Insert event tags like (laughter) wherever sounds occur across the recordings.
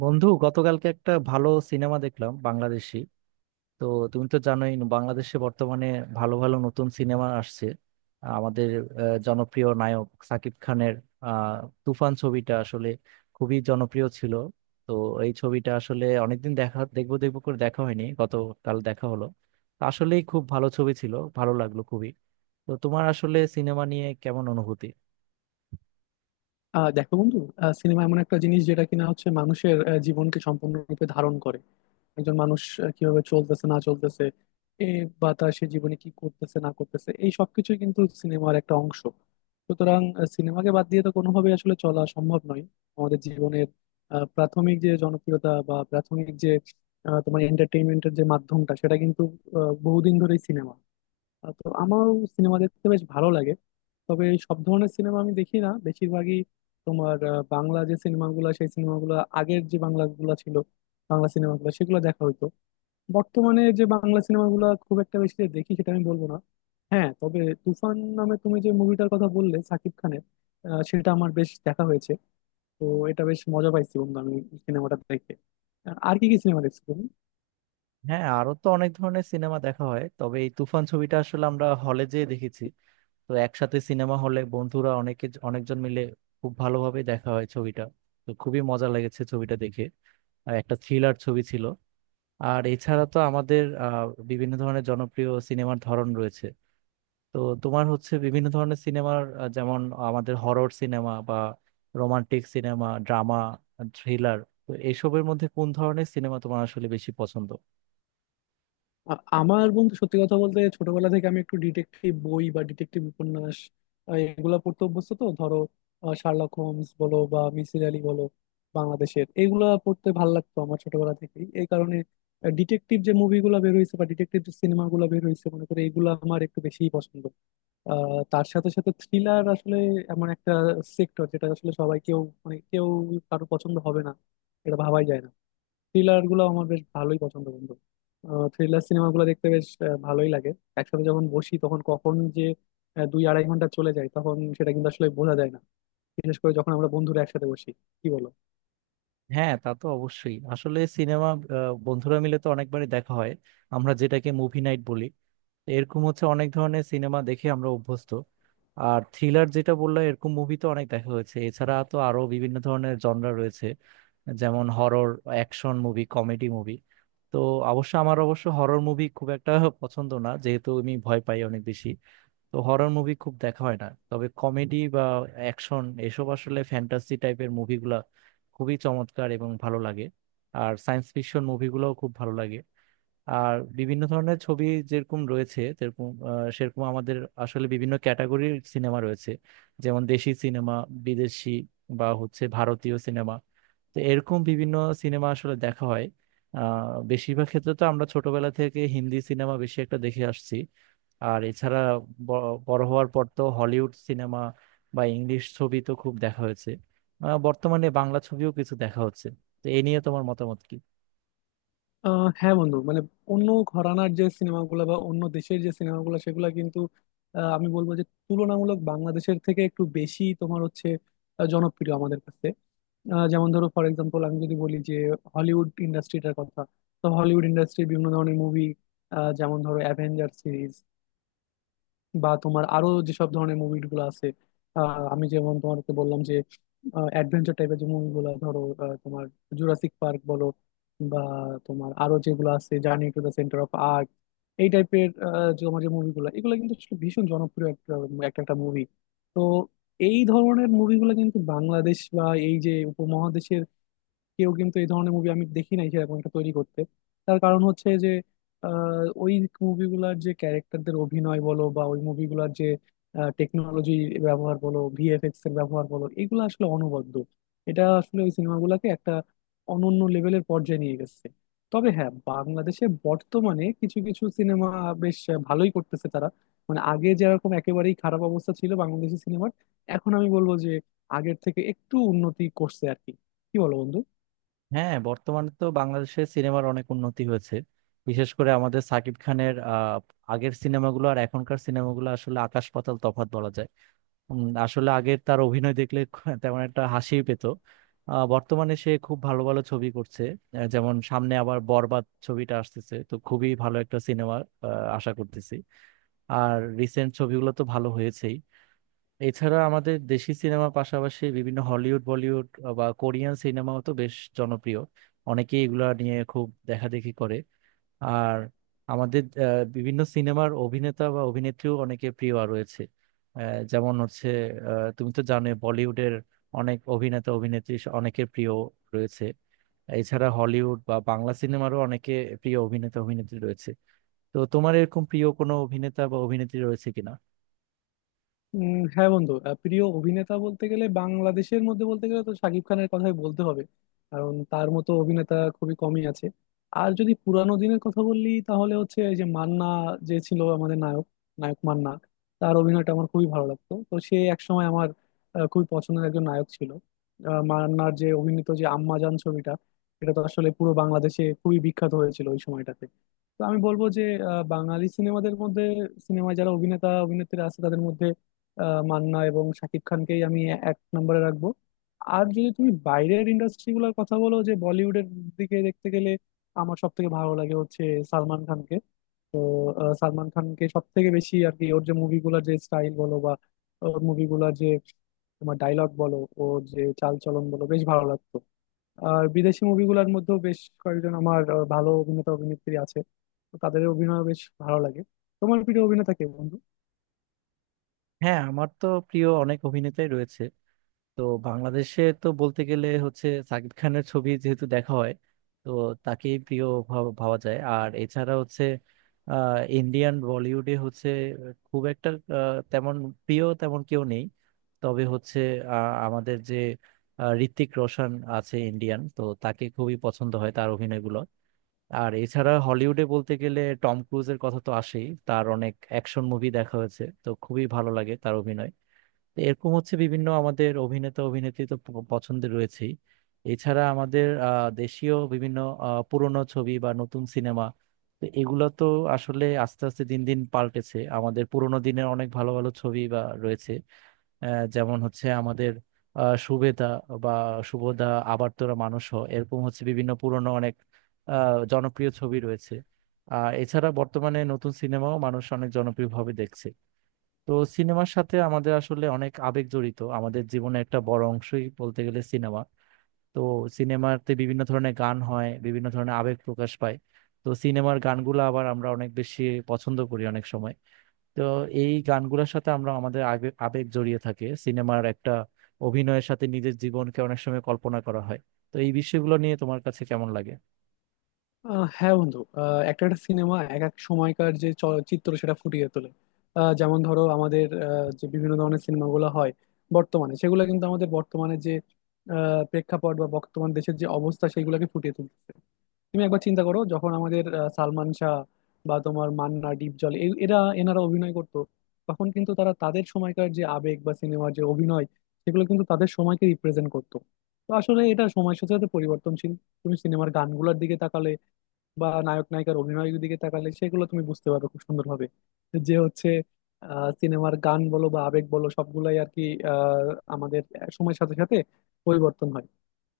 বন্ধু, গতকালকে একটা ভালো সিনেমা দেখলাম, বাংলাদেশি। তো তুমি তো জানোই বাংলাদেশে বর্তমানে ভালো ভালো নতুন সিনেমা আসছে। আমাদের জনপ্রিয় নায়ক সাকিব খানের আহ, তুফান ছবিটা আসলে খুবই জনপ্রিয় ছিল। তো এই ছবিটা আসলে অনেকদিন দেখা, দেখবো দেখবো করে দেখা হয়নি, গতকাল দেখা হলো। তো আসলেই খুব ভালো ছবি ছিল, ভালো লাগলো খুবই। তো তোমার আসলে সিনেমা নিয়ে কেমন অনুভূতি? দেখো, বন্ধু। সিনেমা এমন একটা জিনিস যেটা কিনা হচ্ছে মানুষের জীবনকে সম্পূর্ণরূপে ধারণ করে। একজন মানুষ কিভাবে চলতেছে না চলতেছে এ বা তার সে জীবনে কি করতেছে না করতেছে, এই সবকিছুই কিন্তু সিনেমার একটা অংশ। সুতরাং সিনেমাকে বাদ দিয়ে তো কোনোভাবেই আসলে চলা সম্ভব নয়। আমাদের জীবনের প্রাথমিক যে জনপ্রিয়তা বা প্রাথমিক যে তোমার এন্টারটেইনমেন্টের যে মাধ্যমটা, সেটা কিন্তু বহুদিন ধরেই সিনেমা। তো আমার সিনেমা দেখতে বেশ ভালো লাগে। তবে সব ধরনের সিনেমা আমি দেখি না, বেশিরভাগই তোমার বাংলা যে সিনেমাগুলো, সেই সিনেমাগুলো, আগের যে বাংলাগুলো ছিল বাংলা সিনেমাগুলো, সেগুলো দেখা হইতো। বর্তমানে যে বাংলা সিনেমাগুলো খুব একটা বেশি যে দেখি, সেটা আমি বলবো না। হ্যাঁ, তবে তুফান নামে তুমি যে মুভিটার কথা বললে সাকিব খানের, সেটা আমার বেশ দেখা হয়েছে। তো এটা বেশ মজা পাইছি, বন্ধু, আমি সিনেমাটা দেখে। আর কি কি সিনেমা দেখছো তুমি? হ্যাঁ, আরো তো অনেক ধরনের সিনেমা দেখা হয়, তবে এই তুফান ছবিটা আসলে আমরা হলে যেয়ে দেখেছি। তো একসাথে সিনেমা হলে বন্ধুরা অনেকে অনেকজন মিলে খুব ভালোভাবে দেখা হয় ছবিটা। তো খুবই মজা লেগেছে ছবিটা দেখে। আর একটা থ্রিলার ছবি ছিল। আর এছাড়া তো আমাদের বিভিন্ন ধরনের জনপ্রিয় সিনেমার ধরন রয়েছে। তো তোমার হচ্ছে বিভিন্ন ধরনের সিনেমার, যেমন আমাদের হরর সিনেমা বা রোমান্টিক সিনেমা, ড্রামা, থ্রিলার। তো এসবের মধ্যে কোন ধরনের সিনেমা তোমার আসলে বেশি পছন্দ? আ- আমার বন্ধু, সত্যি কথা বলতে, ছোটবেলা থেকে আমি একটু ডিটেকটিভ বই বা ডিটেকটিভ উপন্যাস, আ, এগুলা পড়তে অভ্যস্ত। তো ধরো, শার্লক হোমস বলো বা মিসির আলী বলো বাংলাদেশের, এগুলা পড়তে ভাল লাগতো আমার ছোটবেলা থেকেই। এই কারণে ডিটেকটিভ যে মুভিগুলো বের হয়েছে বা ডিটেকটিভ যে সিনেমাগুলো বের হয়েছে মনে করে, এগুলো আমার একটু বেশিই পছন্দ। তার সাথে সাথে থ্রিলার আসলে এমন একটা সেক্টর যেটা আসলে সবাই, কেউ, মানে কেউ কারো পছন্দ হবে না এটা ভাবাই যায় না। থ্রিলার গুলো আমার বেশ ভালোই পছন্দ, বন্ধু। থ্রিলার সিনেমাগুলো দেখতে বেশ ভালোই লাগে। একসাথে যখন বসি তখন কখন যে দুই আড়াই ঘন্টা চলে যায় তখন সেটা কিন্তু আসলে বোঝা যায় না। বিশেষ করে যখন আমরা বন্ধুরা একসাথে বসি। কি বলো? হ্যাঁ, তা তো অবশ্যই। আসলে সিনেমা বন্ধুরা মিলে তো অনেকবারই দেখা হয়, আমরা যেটাকে মুভি নাইট বলি। এরকম হচ্ছে অনেক ধরনের সিনেমা দেখে আমরা অভ্যস্ত। আর থ্রিলার যেটা বললাম এরকম মুভি তো অনেক দেখা হয়েছে। এছাড়া তো আরো বিভিন্ন ধরনের জনরা রয়েছে, যেমন horror, action movie, comedy movie. তো অবশ্য আমার অবশ্য হরর মুভি খুব একটা পছন্দ না, যেহেতু আমি ভয় পাই অনেক বেশি। তো হরর মুভি খুব দেখা হয় না, তবে কমেডি বা অ্যাকশন, এসব আসলে ফ্যান্টাসি টাইপের মুভিগুলা খুবই চমৎকার এবং ভালো লাগে। আর সায়েন্স ফিকশন মুভিগুলোও খুব ভালো লাগে। আর বিভিন্ন ধরনের ছবি যেরকম রয়েছে, যেরকম সেরকম আমাদের আসলে বিভিন্ন ক্যাটাগরির সিনেমা রয়েছে। যেমন দেশি সিনেমা, বিদেশি, বা হচ্ছে ভারতীয় সিনেমা। তো এরকম বিভিন্ন সিনেমা আসলে দেখা হয়। বেশিরভাগ ক্ষেত্রে তো আমরা ছোটবেলা থেকে হিন্দি সিনেমা বেশি একটা দেখে আসছি। আর এছাড়া বড় হওয়ার পর তো হলিউড সিনেমা বা ইংলিশ ছবি তো খুব দেখা হয়েছে। বর্তমানে বাংলা ছবিও কিছু দেখা হচ্ছে। তো এ নিয়ে তোমার মতামত কি? হ্যাঁ, বন্ধু, মানে অন্য ঘরানার যে সিনেমাগুলো বা অন্য দেশের যে সিনেমাগুলো সেগুলো কিন্তু, আমি বলবো যে, তুলনামূলক বাংলাদেশের থেকে একটু বেশি তোমার হচ্ছে জনপ্রিয় আমাদের কাছে। যেমন ধরো, ফর এক্সাম্পল, আমি যদি বলি যে হলিউড ইন্ডাস্ট্রিটার কথা। তো হলিউড ইন্ডাস্ট্রির বিভিন্ন ধরনের মুভি, যেমন ধরো অ্যাভেঞ্জার সিরিজ বা তোমার আরো যেসব ধরনের মুভিগুলো আছে, আমি যেমন তোমাকে বললাম যে অ্যাডভেঞ্চার টাইপের যে মুভিগুলো, ধরো তোমার জুরাসিক পার্ক বলো বা তোমার আরো যেগুলো আছে journey to the centre of earth, এই টাইপের তোমার যে মুভিগুলো, এগুলো কিন্তু আসলে ভীষণ জনপ্রিয় একটা একটা একটা মুভি। তো এই ধরনের মুভিগুলো কিন্তু বাংলাদেশ বা এই যে উপমহাদেশের কেউ কিন্তু এই ধরনের মুভি আমি দেখি নাই সেরকম একটা তৈরি করতে। তার কারণ হচ্ছে যে ওই মুভিগুলার যে ক্যারেক্টারদের অভিনয় বলো বা ওই মুভিগুলার যে টেকনোলজি ব্যবহার বলো, ভিএফএক্স এর ব্যবহার বলো, এগুলো আসলে অনবদ্য। এটা আসলে ওই সিনেমাগুলোকে একটা অনন্য লেভেলের পর্যায়ে নিয়ে গেছে। তবে হ্যাঁ, বাংলাদেশে বর্তমানে কিছু কিছু সিনেমা বেশ ভালোই করতেছে তারা। মানে আগে যেরকম একেবারেই খারাপ অবস্থা ছিল বাংলাদেশি সিনেমার, এখন আমি বলবো যে আগের থেকে একটু উন্নতি করছে আর কি। কি বলো, বন্ধু? হ্যাঁ, বর্তমানে তো বাংলাদেশের সিনেমার অনেক উন্নতি হয়েছে। বিশেষ করে আমাদের সাকিব খানের আগের সিনেমাগুলো আর এখনকার সিনেমাগুলো আসলে আকাশ পাতাল তফাৎ বলা যায়। আসলে আগে তার অভিনয় দেখলে (laughs) তেমন একটা হাসি পেত। বর্তমানে সে খুব ভালো ভালো ছবি করছে। যেমন সামনে আবার বরবাদ ছবিটা আসতেছে, তো খুবই ভালো একটা সিনেমা আশা করতেছি। আর রিসেন্ট ছবিগুলো তো ভালো হয়েছেই। এছাড়া আমাদের দেশি সিনেমা পাশাপাশি বিভিন্ন হলিউড, বলিউড বা কোরিয়ান সিনেমাও তো বেশ জনপ্রিয়। অনেকেই এগুলা নিয়ে খুব দেখাদেখি করে। আর আমাদের বিভিন্ন সিনেমার অভিনেতা বা অভিনেত্রীও অনেকে প্রিয় রয়েছে। আহ, যেমন হচ্ছে তুমি তো জানো বলিউডের অনেক অভিনেতা অভিনেত্রী অনেকের প্রিয় রয়েছে। এছাড়া হলিউড বা বাংলা সিনেমারও অনেকে প্রিয় অভিনেতা অভিনেত্রী রয়েছে। তো তোমার এরকম প্রিয় কোনো অভিনেতা বা অভিনেত্রী রয়েছে কিনা? হ্যাঁ, বন্ধু, প্রিয় অভিনেতা বলতে গেলে বাংলাদেশের মধ্যে বলতে গেলে তো শাকিব খানের কথাই বলতে হবে। কারণ তার মতো অভিনেতা খুবই কমই আছে। আর যদি পুরানো দিনের কথা বললি তাহলে হচ্ছে এই যে মান্না, যে ছিল আমাদের নায়ক, নায়ক মান্না। তার অভিনয়টা আমার খুবই ভালো লাগতো। তো সে একসময় আমার খুবই পছন্দের একজন নায়ক ছিল। মান্নার যে অভিনীত যে আম্মাজান ছবিটা, এটা তো আসলে পুরো বাংলাদেশে খুবই বিখ্যাত হয়েছিল ওই সময়টাতে। তো আমি বলবো যে বাঙালি সিনেমাদের মধ্যে, সিনেমায় যারা অভিনেতা অভিনেত্রী আছে তাদের মধ্যে মান্না এবং শাকিব খানকেই আমি এক নম্বরে রাখবো। আর যদি তুমি বাইরের ইন্ডাস্ট্রি গুলোর কথা বলো, যে বলিউডের দিকে দেখতে গেলে আমার সব থেকে ভালো লাগে হচ্ছে সালমান খানকে। তো সালমান খানকে সব থেকে বেশি আর কি, ওর যে মুভিগুলোর যে স্টাইল বলো বা ওর মুভিগুলোর যে তোমার ডায়লগ বলো, ওর যে চাল চলন বলো, বেশ ভালো লাগতো। আর বিদেশি মুভিগুলোর মধ্যেও বেশ কয়েকজন আমার ভালো অভিনেতা অভিনেত্রী আছে। তো তাদের অভিনয় বেশ ভালো লাগে। তোমার প্রিয় অভিনেতা কে, বন্ধু? হ্যাঁ, আমার তো প্রিয় অনেক অভিনেতাই রয়েছে। তো বাংলাদেশে তো বলতে গেলে হচ্ছে সাকিব খানের ছবি যেহেতু দেখা হয়, তো তাকেই প্রিয় ভাবা যায়। আর এছাড়া হচ্ছে ইন্ডিয়ান বলিউডে হচ্ছে খুব একটা তেমন প্রিয় তেমন কেউ নেই। তবে হচ্ছে আমাদের যে ঋত্বিক রোশন আছে, ইন্ডিয়ান, তো তাকে খুবই পছন্দ হয় তার অভিনয়গুলো। আর এছাড়া হলিউডে বলতে গেলে টম ক্রুজের কথা তো আসেই, তার অনেক অ্যাকশন মুভি দেখা হয়েছে, তো খুবই ভালো লাগে তার অভিনয়। তো এরকম হচ্ছে বিভিন্ন আমাদের অভিনেতা অভিনেত্রী তো পছন্দের রয়েছেই। এছাড়া আমাদের দেশীয় বিভিন্ন পুরনো ছবি বা নতুন সিনেমা, তো এগুলো তো আসলে আস্তে আস্তে দিন দিন পাল্টেছে। আমাদের পুরোনো দিনের অনেক ভালো ভালো ছবি বা রয়েছে, যেমন হচ্ছে আমাদের সুবেদা বা শুভদা, আবার তোরা মানুষ হ, এরকম হচ্ছে বিভিন্ন পুরনো অনেক জনপ্রিয় ছবি রয়েছে। আর এছাড়া বর্তমানে নতুন সিনেমাও মানুষ অনেক জনপ্রিয়ভাবে দেখছে। তো সিনেমার সাথে আমাদের আসলে অনেক আবেগ জড়িত, আমাদের জীবনে একটা বড় অংশই বলতে গেলে সিনেমা। তো সিনেমাতে বিভিন্ন ধরনের গান হয়, বিভিন্ন ধরনের আবেগ প্রকাশ পায়। তো সিনেমার গানগুলো আবার আমরা অনেক বেশি পছন্দ করি অনেক সময়। তো এই গানগুলোর সাথে আমরা আমাদের আবেগ আবেগ জড়িয়ে থাকে। সিনেমার একটা অভিনয়ের সাথে নিজের জীবনকে অনেক সময় কল্পনা করা হয়। তো এই বিষয়গুলো নিয়ে তোমার কাছে কেমন লাগে? হ্যাঁ, বন্ধু, একটা একটা সিনেমা এক এক সময়কার যে চলচ্চিত্র সেটা ফুটিয়ে তোলে। যেমন ধরো, আমাদের যে বিভিন্ন ধরনের সিনেমাগুলো হয় বর্তমানে, সেগুলো কিন্তু আমাদের বর্তমানে যে প্রেক্ষাপট বা বর্তমান দেশের যে অবস্থা সেগুলোকে ফুটিয়ে তুলতেছে। তুমি একবার চিন্তা করো, যখন আমাদের সালমান শাহ বা তোমার মান্না ডিপজল, এই এরা এনারা অভিনয় করতো, তখন কিন্তু তারা তাদের সময়কার যে আবেগ বা সিনেমার যে অভিনয়, সেগুলো কিন্তু তাদের সময়কে রিপ্রেজেন্ট করতো। তো আসলে এটা সময়ের সাথে সাথে পরিবর্তনশীল। তুমি সিনেমার গানগুলোর দিকে তাকালে বা নায়ক নায়িকার অভিনয়ের দিকে তাকালে সেগুলো তুমি বুঝতে পারবে খুব সুন্দরভাবে, যে হচ্ছে সিনেমার গান বলো বা আবেগ বলো সবগুলাই আর কি, আহ, আমাদের সময়ের সাথে সাথে পরিবর্তন হয়।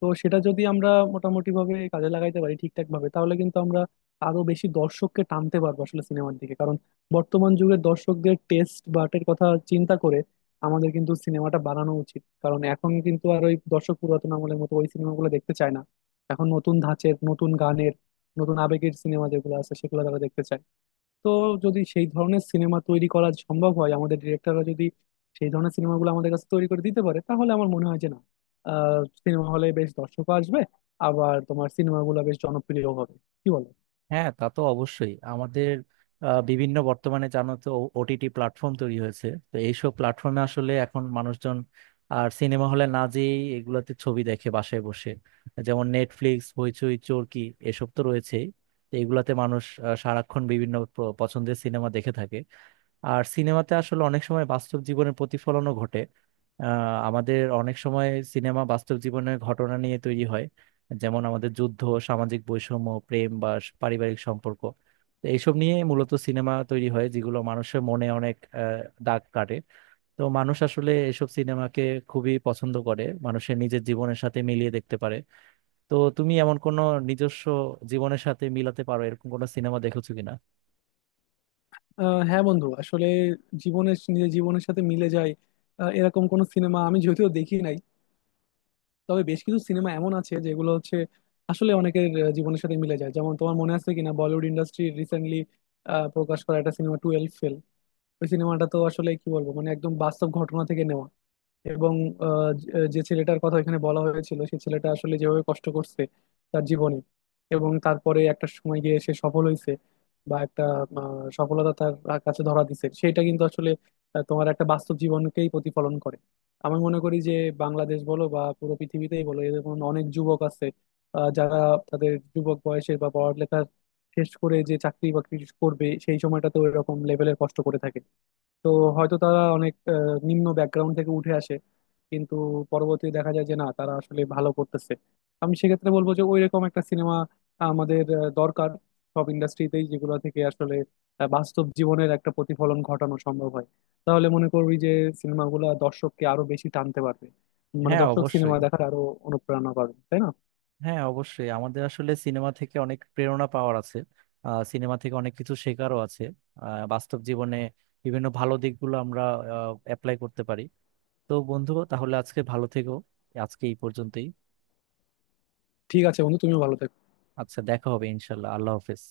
তো সেটা যদি আমরা মোটামুটি ভাবে কাজে লাগাইতে পারি ঠিকঠাক ভাবে, তাহলে কিন্তু আমরা আরো বেশি দর্শককে টানতে পারবো আসলে সিনেমার দিকে। কারণ বর্তমান যুগের দর্শকদের টেস্ট বাটের কথা চিন্তা করে আমাদের কিন্তু সিনেমাটা বানানো উচিত। কারণ এখন কিন্তু আর ওই দর্শক পুরাতন আমলের মতো ওই সিনেমাগুলো দেখতে চায় না। এখন নতুন ধাঁচের, নতুন গানের, নতুন আবেগের সিনেমা যেগুলো আছে সেগুলো তারা দেখতে চায়। তো যদি সেই ধরনের সিনেমা তৈরি করা সম্ভব হয়, আমাদের ডিরেক্টররা যদি সেই ধরনের সিনেমাগুলো আমাদের কাছে তৈরি করে দিতে পারে, তাহলে আমার মনে হয় যে না, সিনেমা হলে বেশ দর্শকও আসবে, আবার তোমার সিনেমাগুলো বেশ জনপ্রিয় হবে। কি বলো? হ্যাঁ, তা তো অবশ্যই। আমাদের বিভিন্ন বর্তমানে জানো তো ওটিটি প্ল্যাটফর্ম তৈরি হয়েছে। তো এইসব প্ল্যাটফর্মে আসলে এখন মানুষজন আর সিনেমা হলে না যেয়েই এগুলাতে ছবি দেখে বাসায় বসে, যেমন নেটফ্লিক্স, হইচই, চরকি, এসব তো রয়েছেই। তো এগুলাতে মানুষ সারাক্ষণ বিভিন্ন পছন্দের সিনেমা দেখে থাকে। আর সিনেমাতে আসলে অনেক সময় বাস্তব জীবনের প্রতিফলনও ঘটে। আহ, আমাদের অনেক সময় সিনেমা বাস্তব জীবনের ঘটনা নিয়ে তৈরি হয়। যেমন আমাদের যুদ্ধ, সামাজিক বৈষম্য, প্রেম বা পারিবারিক সম্পর্ক। তো এইসব নিয়ে মূলত সিনেমা তৈরি হয় যেগুলো মানুষের মনে অনেক দাগ কাটে। তো মানুষ আসলে এসব সিনেমাকে খুবই পছন্দ করে, মানুষের নিজের জীবনের সাথে মিলিয়ে দেখতে পারে। তো তুমি এমন কোনো নিজস্ব জীবনের সাথে মিলাতে পারো এরকম কোনো সিনেমা দেখেছো কিনা? হ্যাঁ, বন্ধু, আসলে জীবনের, নিজের জীবনের সাথে মিলে যায় এরকম কোনো সিনেমা আমি যদিও দেখি নাই। তবে বেশ কিছু সিনেমা এমন আছে যেগুলো হচ্ছে আসলে অনেকের জীবনের সাথে মিলে যায়। যেমন তোমার মনে আছে কিনা, বলিউড ইন্ডাস্ট্রি রিসেন্টলি প্রকাশ করা একটা সিনেমা টুয়েলভ ফেল। ওই সিনেমাটা তো আসলে কি বলবো, মানে একদম বাস্তব ঘটনা থেকে নেওয়া। এবং যে যে ছেলেটার কথা এখানে বলা হয়েছিল সেই ছেলেটা আসলে যেভাবে কষ্ট করছে তার জীবনে, এবং তারপরে একটা সময় গিয়ে সে সফল হয়েছে, বা একটা সফলতা তার কাছে ধরা দিছে, সেটা কিন্তু আসলে তোমার একটা বাস্তব জীবনকেই প্রতিফলন করে। আমি মনে করি যে বাংলাদেশ বলো বা পুরো পৃথিবীতেই বলো, এরকম অনেক যুবক আছে যারা তাদের যুবক বয়সে বা পড়ালেখা শেষ করে যে চাকরি বাকরি করবে সেই সময়টাতে এরকম লেভেলের কষ্ট করে থাকে। তো হয়তো তারা অনেক নিম্ন ব্যাকগ্রাউন্ড থেকে উঠে আসে, কিন্তু পরবর্তীতে দেখা যায় যে না, তারা আসলে ভালো করতেছে। আমি সেক্ষেত্রে বলবো যে ওইরকম একটা সিনেমা আমাদের দরকার, সব ইন্ডাস্ট্রিতেই, যেগুলো থেকে আসলে বাস্তব জীবনের একটা প্রতিফলন ঘটানো সম্ভব হয়। তাহলে মনে করবি যে সিনেমাগুলো দর্শককে আরো বেশি টানতে পারবে, মানে হ্যাঁ দর্শক অবশ্যই। সিনেমা দেখার আরো অনুপ্রেরণা পাবে, তাই না? হ্যাঁ অবশ্যই, আমাদের আসলে সিনেমা থেকে অনেক প্রেরণা পাওয়ার আছে। সিনেমা থেকে অনেক কিছু শেখারও আছে। বাস্তব জীবনে বিভিন্ন ভালো দিকগুলো আমরা অ্যাপ্লাই করতে পারি। তো বন্ধু, তাহলে আজকে ভালো থেকো। আজকে এই পর্যন্তই। ঠিক আছে, বন্ধু, তুমিও ভালো থেকো। আচ্ছা, দেখা হবে ইনশাল্লাহ, আল্লাহ হাফেজ।